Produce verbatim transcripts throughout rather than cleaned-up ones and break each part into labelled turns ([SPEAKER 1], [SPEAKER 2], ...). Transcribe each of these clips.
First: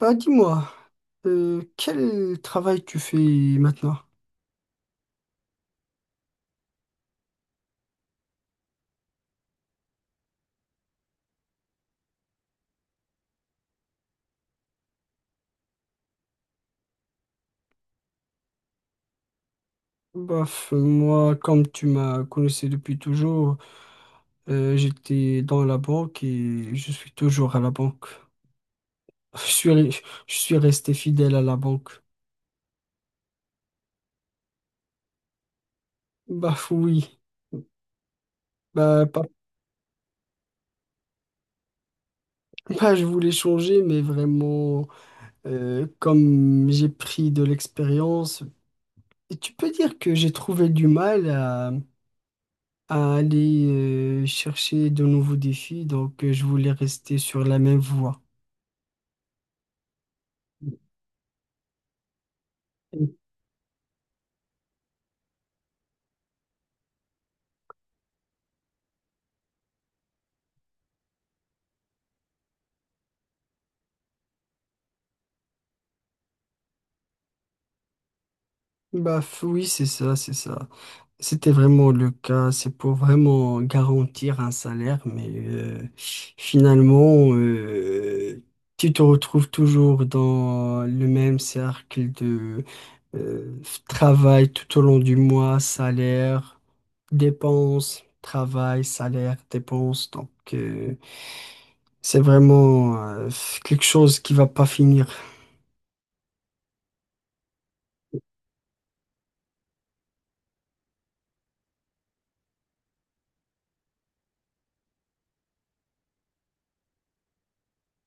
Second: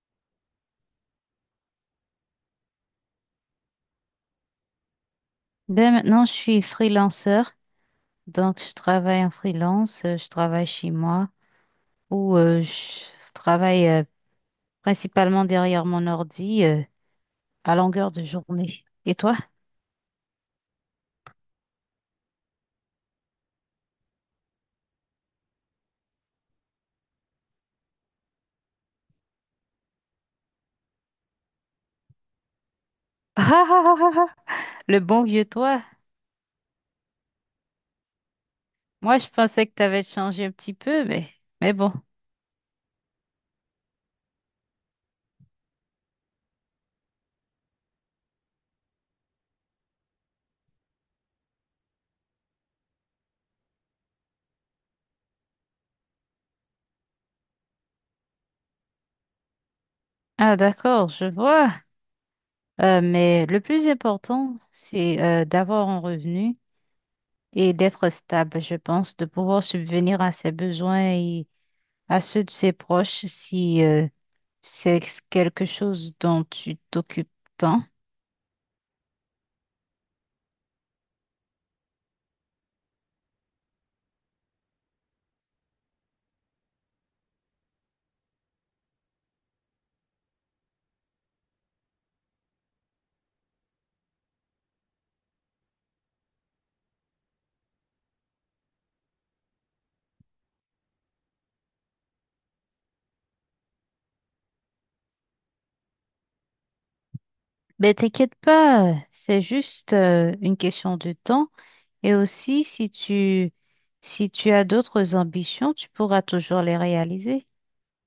[SPEAKER 1] Bah dis-moi, euh, quel travail tu fais maintenant?
[SPEAKER 2] Ben maintenant, je suis freelanceur, donc je travaille en freelance, euh, je travaille chez moi ou euh, je travaille euh, principalement derrière mon ordi euh, à longueur de journée. Et toi?
[SPEAKER 1] Bof, moi, comme tu m'as connaissé depuis toujours, euh, j'étais dans la banque et je suis toujours à la banque. Je suis, re- je suis resté fidèle à la banque.
[SPEAKER 2] Ah, ah, ah, ah, ah, le bon vieux toi.
[SPEAKER 1] Bah oui, bah,
[SPEAKER 2] Moi,
[SPEAKER 1] pas,
[SPEAKER 2] je pensais que tu avais changé un petit peu, mais, mais bon.
[SPEAKER 1] pas je voulais changer, mais vraiment, euh, comme j'ai pris de l'expérience, et tu peux dire que j'ai trouvé du mal à aller euh, chercher de nouveaux défis, donc euh, je voulais rester sur la même voie.
[SPEAKER 2] Ah, d'accord, je vois. Euh, mais le plus important, c'est euh, d'avoir un revenu et d'être stable, je pense, de pouvoir subvenir à ses besoins et à ceux de ses proches si... euh, C'est quelque chose dont tu t'occupes tant.
[SPEAKER 1] Bah f- oui, c'est ça, c'est ça. C'était vraiment le cas, c'est pour vraiment garantir un salaire, mais euh, finalement, euh, tu te retrouves toujours dans le même cercle de euh, travail tout au long du mois, salaire, dépenses, travail, salaire, dépenses. Donc, euh, c'est vraiment euh, quelque chose qui va pas finir.
[SPEAKER 2] Mais t'inquiète pas, c'est juste euh, une question de temps. Et aussi, si tu, si tu as d'autres ambitions, tu pourras toujours les réaliser.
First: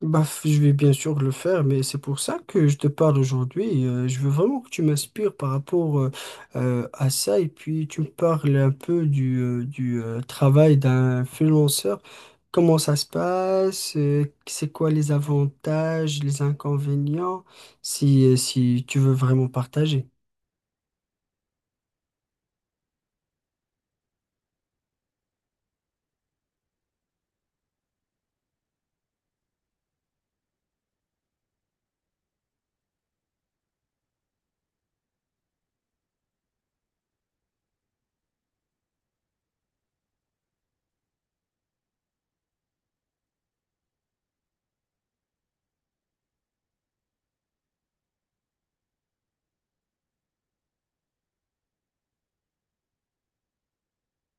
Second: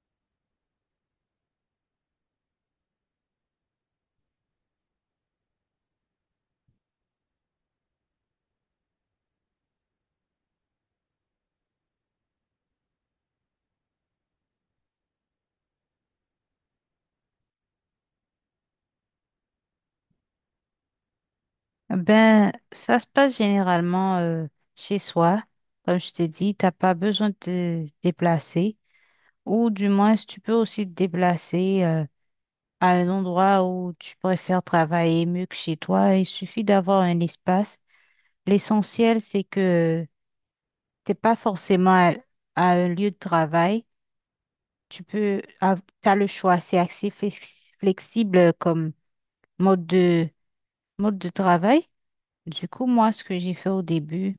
[SPEAKER 1] Bah, f- je vais bien sûr le faire, mais c'est pour ça que je te parle aujourd'hui. Euh, je veux vraiment que tu m'inspires par rapport euh, euh, à ça et puis tu me parles un peu du, euh, du euh, travail d'un freelanceur. Comment ça se passe? Euh, c'est quoi les avantages, les inconvénients, si, euh, si tu veux vraiment partager.
[SPEAKER 2] Ben, ça se passe généralement euh, chez soi. Comme je t'ai dit, t'as pas besoin de te déplacer. Ou du moins, tu peux aussi te déplacer euh, à un endroit où tu préfères travailler mieux que chez toi. Il suffit d'avoir un espace. L'essentiel, c'est que t'es pas forcément à, à un lieu de travail. Tu peux, tu as le choix, c'est assez flex- flexible comme mode de, mode de travail. Du coup, moi, ce que j'ai fait au début,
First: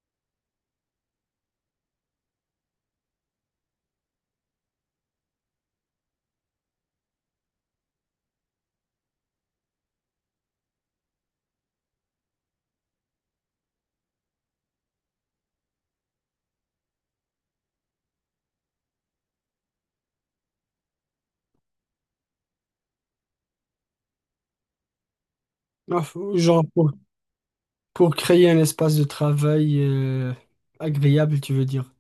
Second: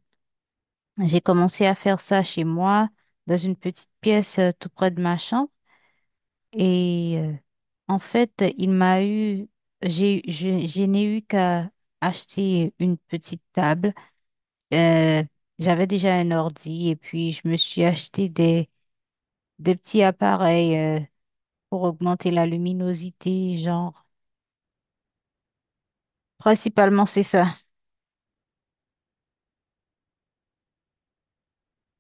[SPEAKER 2] j'ai commencé à faire ça chez moi, dans une petite pièce euh, tout près de ma chambre. Et euh, en fait, il m'a eu, j'ai, je, je n'ai eu qu'à acheter une petite table. Euh, j'avais déjà un ordi et puis je me suis acheté des, des petits appareils euh, pour augmenter la luminosité, genre.
[SPEAKER 1] Ah, faut- Genre pour,
[SPEAKER 2] Principalement, c'est ça.
[SPEAKER 1] pour créer un espace de travail euh, agréable, tu veux dire.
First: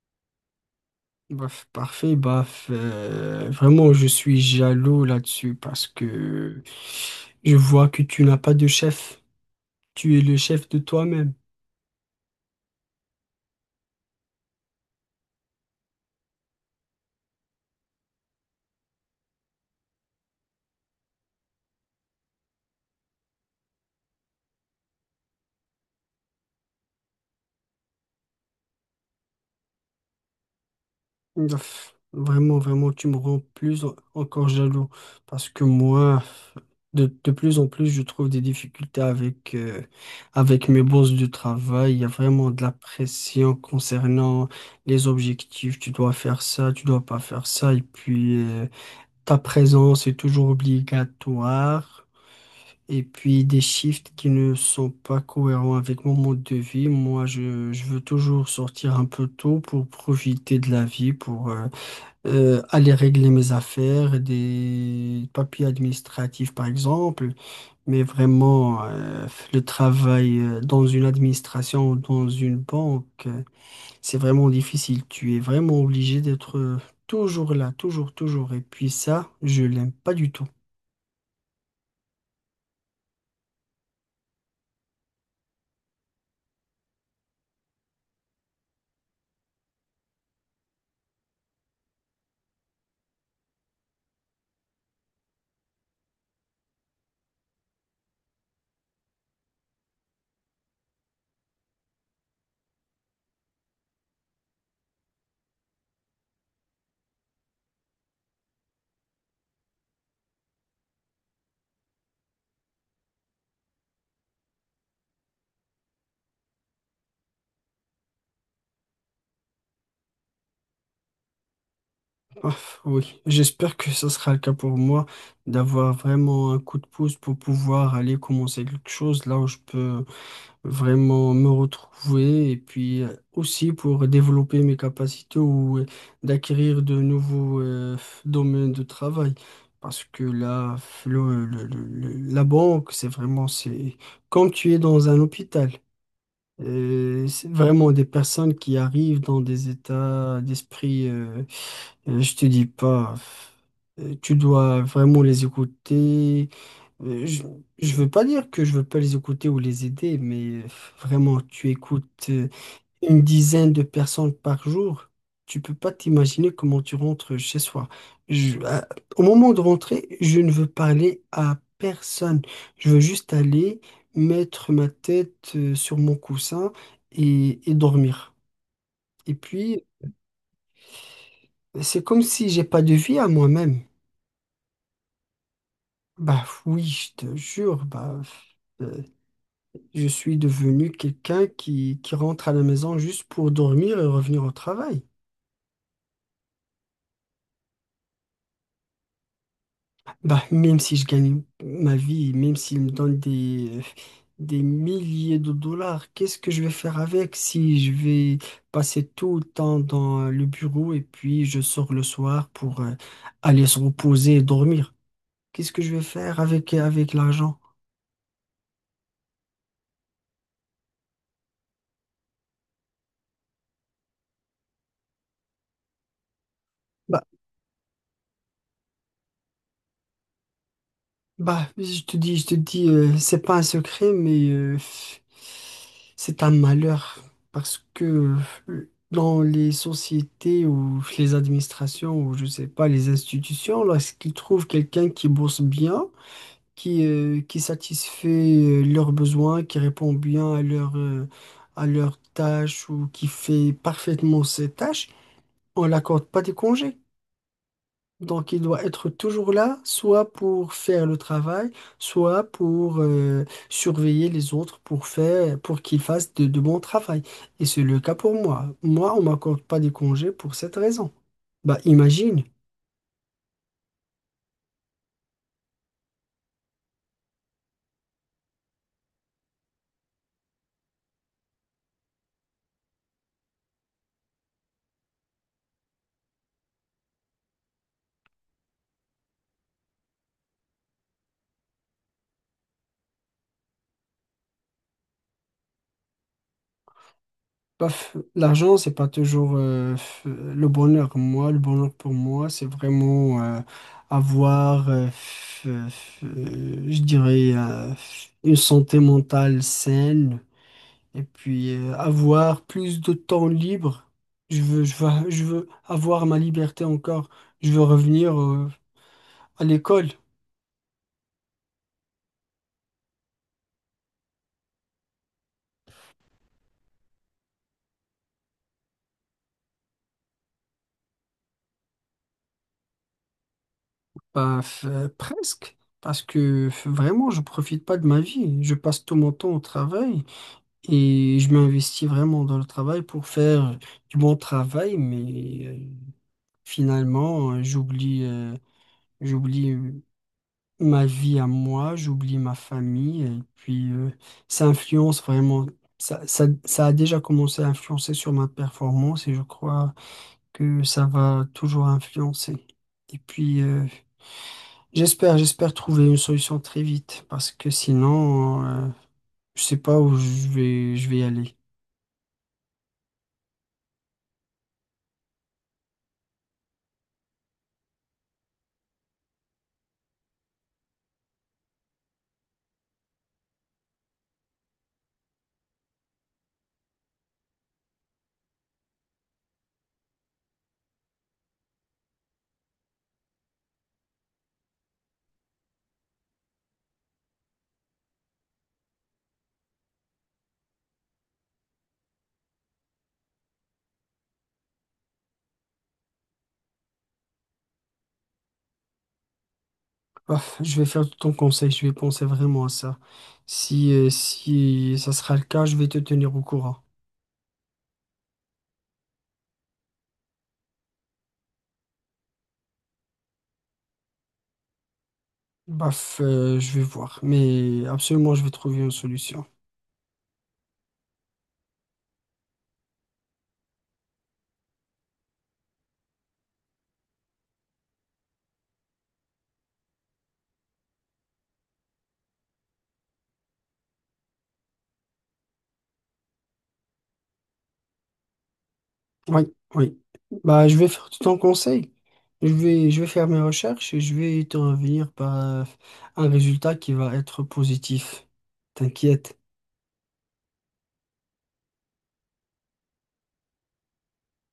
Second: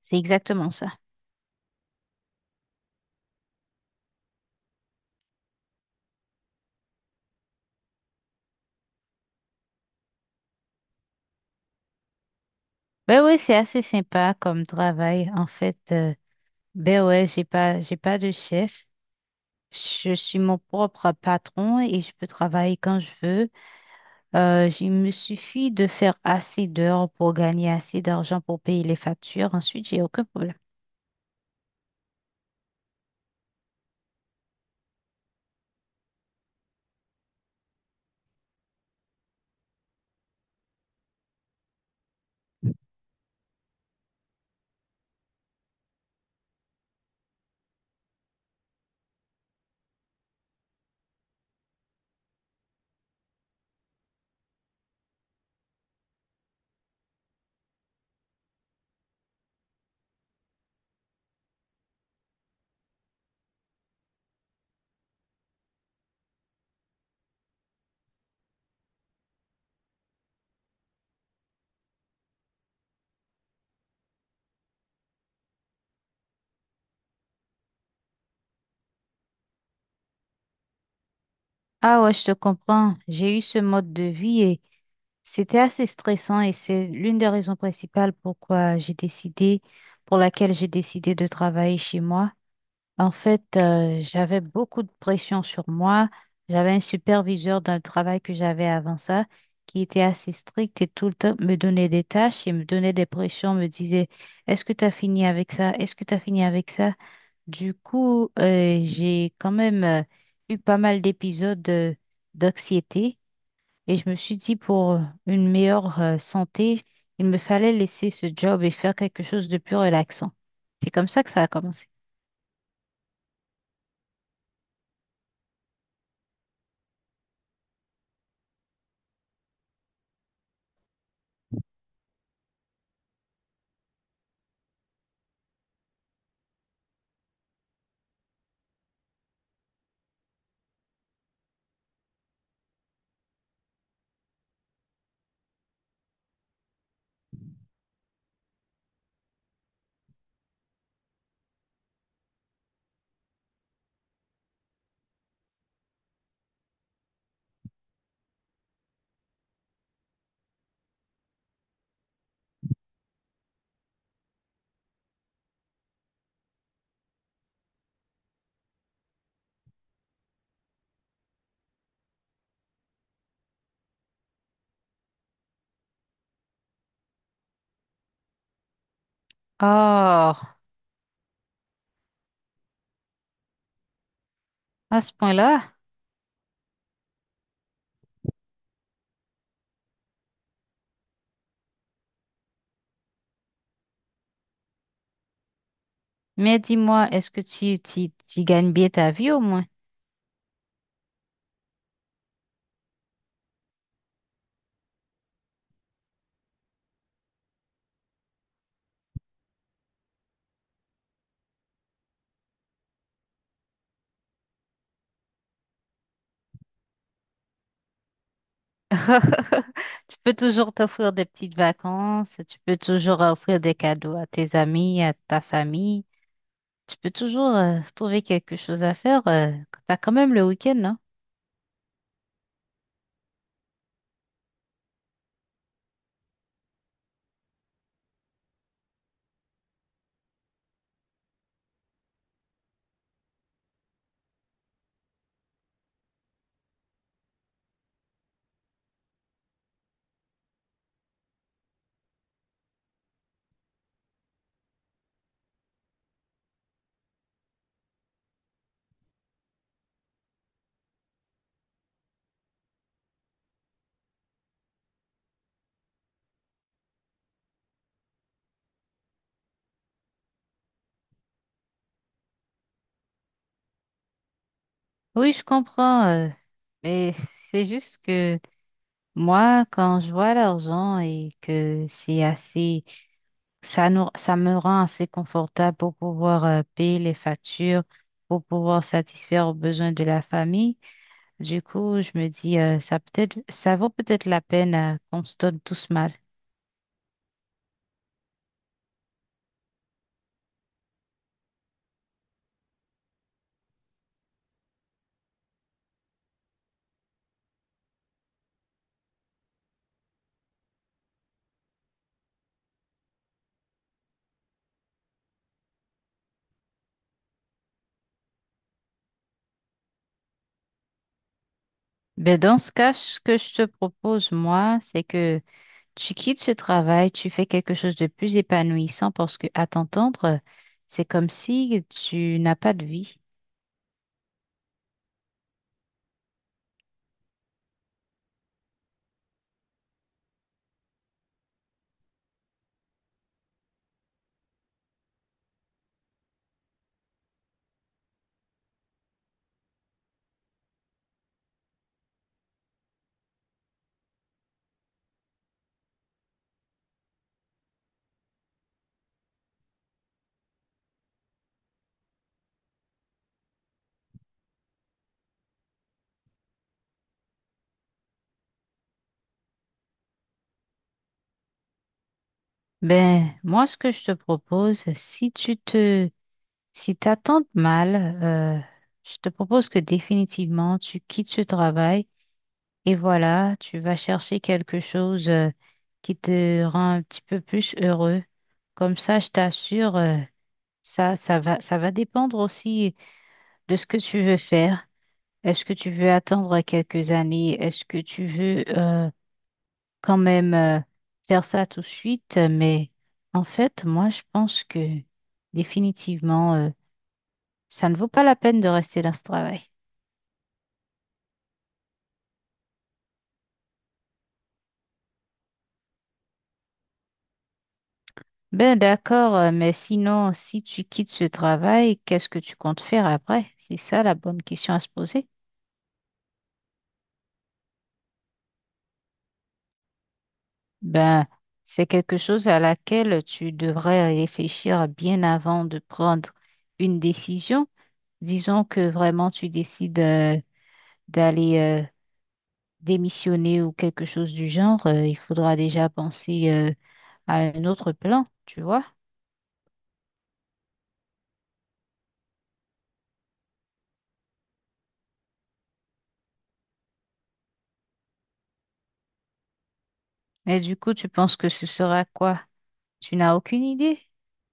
[SPEAKER 2] C'est exactement ça.
[SPEAKER 1] Bah, f- parfait, bah, f- euh, vraiment, je suis jaloux là-dessus parce que je vois que tu n'as pas de chef. Tu es le chef de toi-même.
[SPEAKER 2] Ben ouais, c'est assez sympa comme travail. En fait, euh, ben ouais, j'ai pas, j'ai pas de chef. Je suis mon propre patron et je peux travailler quand je veux. Euh, j- il me suffit de faire assez d'heures pour gagner assez d'argent pour payer les factures. Ensuite, j'ai aucun problème.
[SPEAKER 1] Bah, f- vraiment, vraiment, tu me rends plus en- encore jaloux parce que moi, de, de plus en plus, je trouve des difficultés avec, euh, avec mes bosses de travail. Il y a vraiment de la pression concernant les objectifs. Tu dois faire ça, tu dois pas faire ça. Et puis, euh, ta présence est toujours obligatoire. Et puis des shifts qui ne sont pas cohérents avec mon mode de vie. Moi, je, je veux toujours sortir un peu tôt pour profiter de la vie, pour euh, euh, aller régler mes affaires, des papiers administratifs par exemple. Mais vraiment, euh, le travail euh, dans une administration ou dans une banque, euh, c'est vraiment difficile. Tu es vraiment obligé d'être euh, toujours là, toujours, toujours. Et puis ça, je l'aime pas du tout.
[SPEAKER 2] Ah ouais, je te comprends. J'ai eu ce mode de vie et c'était assez stressant et c'est l'une des raisons principales pourquoi j'ai décidé, pour laquelle j'ai décidé de travailler chez moi. En fait, euh, j'avais beaucoup de pression sur moi. J'avais un superviseur dans le travail que j'avais avant ça qui était assez strict et tout le temps me donnait des tâches et me donnait des pressions, me disait, est-ce que tu as fini avec ça? Est-ce que tu as fini avec ça? Du coup, euh, j'ai quand même euh, eu pas mal d'épisodes de- d'anxiété et je me suis dit pour une meilleure euh, santé, il me fallait laisser ce job et faire quelque chose de plus relaxant. C'est comme ça que ça a commencé.
[SPEAKER 1] Ah, oui, j'espère que ça sera le cas pour moi d'avoir vraiment un coup de pouce pour pouvoir aller commencer quelque chose là où je peux vraiment me retrouver et puis euh, aussi pour développer mes capacités ou euh, d'acquérir de nouveaux euh, domaines de travail. Parce que là, le- le- le- le- la banque, c'est vraiment, c'est comme tu es dans un hôpital. Euh, c'est vraiment des personnes qui arrivent dans des états d'esprit. euh, euh, Je te dis pas, euh, tu dois vraiment les écouter. Euh, Je, je veux pas dire que je veux pas les écouter ou les aider, mais euh, vraiment, tu écoutes euh, une dizaine de personnes par jour. Tu peux pas t'imaginer comment tu rentres chez soi. Je- à- Au moment de rentrer, je ne veux parler à personne. Je veux juste aller mettre ma tête euh, sur mon coussin et, et dormir. Et
[SPEAKER 2] Oh,
[SPEAKER 1] puis,
[SPEAKER 2] à
[SPEAKER 1] c'est comme si j'ai pas de vie à moi-même.
[SPEAKER 2] ce point-là.
[SPEAKER 1] Bah oui, je te jure, bah, euh, je suis devenu quelqu'un qui, qui rentre à la maison juste pour dormir et revenir au travail.
[SPEAKER 2] Mais dis-moi, est-ce que tu, tu, tu gagnes bien ta vie au moins?
[SPEAKER 1] Bah même si je gagne ma vie, même s'il me donne des, des milliers de dollars, qu'est-ce que je vais faire avec si je vais passer tout le temps dans le bureau et puis je sors le soir pour euh, aller se reposer et dormir? Qu'est-ce que je vais faire avec, avec l'argent?
[SPEAKER 2] Tu peux toujours t'offrir des petites vacances, tu peux toujours offrir des cadeaux à tes amis, à ta famille. Tu peux toujours euh, trouver quelque chose à faire. Euh, t'as quand même le week-end, hein.
[SPEAKER 1] Bah, je te dis, je te dis, euh, c'est pas un secret, mais euh, c'est un malheur parce que euh, dans les sociétés ou les administrations ou je sais pas, les institutions, lorsqu'ils trouvent quelqu'un qui bosse bien, qui, euh, qui satisfait euh, leurs besoins, qui répond bien à leurs euh, à leurs tâches ou qui fait parfaitement ses tâches, on l'accorde pas des congés. Donc, il doit être toujours là, soit pour faire le travail, soit pour euh, surveiller les autres pour faire, pour qu'ils fassent de, de bons travail. Et c'est le cas pour moi. Moi, on m'accorde pas des congés pour cette raison. Bah, imagine.
[SPEAKER 2] Oui, je comprends. Euh, mais c'est juste que moi, quand je vois l'argent et que c'est assez, ça nous, ça me rend assez confortable pour pouvoir euh, payer les factures, pour pouvoir satisfaire aux besoins de la famille. Du coup, je me dis, euh, ça peut-être, ça vaut peut-être la peine euh, qu'on se donne tous mal.
[SPEAKER 1] Paf, l'argent, c'est pas toujours euh, f- le bonheur. Moi, le bonheur pour moi, c'est vraiment euh, avoir, euh, f- f- euh, je dirais, euh, une santé mentale saine. Et puis euh, avoir plus de temps libre. Je veux, je veux, je veux avoir ma liberté encore. Je veux revenir euh, à l'école.
[SPEAKER 2] Ben, dans ce cas, ce que je te propose, moi, c'est que tu quittes ce travail, tu fais quelque chose de plus épanouissant parce que, à t'entendre, c'est comme si tu n'as pas de vie.
[SPEAKER 1] Bah, f- euh, presque. Parce que f- vraiment, je profite pas de ma vie. Je passe tout mon temps au travail et je m'investis vraiment dans le travail pour faire du bon travail. Mais euh, finalement, euh, j'oublie euh, j'oublie euh, ma vie à moi, j'oublie ma famille et puis euh, ça influence vraiment, ça, ça, ça a déjà commencé à influencer sur ma performance et je crois que ça va toujours influencer. Et puis euh, j'espère, j'espère trouver une solution très vite parce que sinon, euh, je sais pas où je vais, je vais aller.
[SPEAKER 2] Ben, moi, ce que je te propose, si tu te, si t'attends mal, euh, je te propose que définitivement tu quittes ce travail et voilà, tu vas chercher quelque chose, euh, qui te rend un petit peu plus heureux. Comme ça, je t'assure, euh, ça, ça va, ça va dépendre aussi de ce que tu veux faire. Est-ce que tu veux attendre quelques années? Est-ce que tu veux euh, quand même euh, faire ça tout de suite? Mais en fait, moi, je pense que définitivement, euh, ça ne vaut pas la peine de rester dans ce travail.
[SPEAKER 1] Ah, je vais faire ton conseil, je vais penser vraiment à ça. Si, euh, si ça sera le cas, je vais te tenir au courant.
[SPEAKER 2] Ben d'accord, euh, mais sinon, si tu quittes ce travail, qu'est-ce que tu comptes faire après? C'est ça la bonne question à se poser.
[SPEAKER 1] Baf, euh, je vais voir, mais absolument, je vais trouver une solution.
[SPEAKER 2] Ben, c'est quelque chose à laquelle tu devrais réfléchir bien avant de prendre une décision. Disons que vraiment tu décides. Euh, d'aller euh, démissionner ou quelque chose du genre, euh, il faudra déjà penser euh, à un autre plan, tu vois.
[SPEAKER 1] Oui, oui. Bah, je vais faire tout ton conseil. Je vais, je vais faire mes recherches et je vais te revenir par euh, un résultat qui va être positif. T'inquiète.
[SPEAKER 2] Mais du coup, tu penses que ce sera quoi? Tu n'as aucune idée?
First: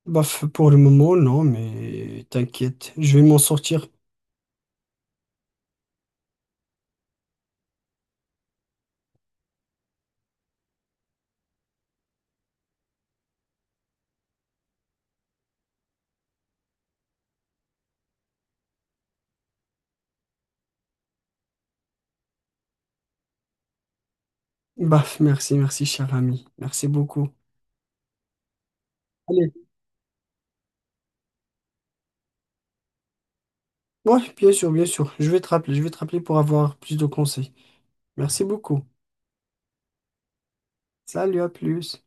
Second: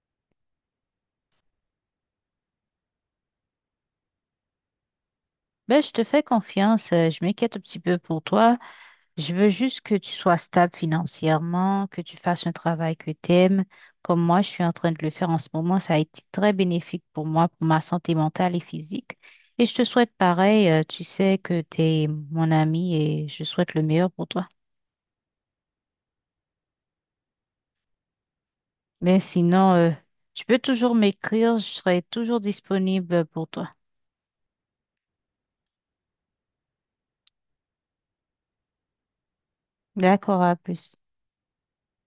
[SPEAKER 1] Baf, pour le moment, non, mais t'inquiète, je vais m'en sortir.
[SPEAKER 2] Ben, je te fais confiance, euh, je m'inquiète un petit peu pour toi. Je veux juste que tu sois stable financièrement, que tu fasses un travail que tu aimes. Comme moi, je suis en train de le faire en ce moment, ça a été très bénéfique pour moi, pour ma santé mentale et physique. Et je te souhaite pareil, euh, tu sais que tu es mon ami et je souhaite le meilleur pour toi.
[SPEAKER 1] Baf, merci, merci, cher ami. Merci beaucoup.
[SPEAKER 2] Mais
[SPEAKER 1] Allez.
[SPEAKER 2] sinon, euh, tu peux toujours m'écrire, je serai toujours disponible pour toi.
[SPEAKER 1] Oui, bien sûr, bien sûr. Je vais te rappeler, je vais te rappeler pour avoir plus de conseils. Merci beaucoup.
[SPEAKER 2] D'accord, à plus.
[SPEAKER 1] Salut, à plus.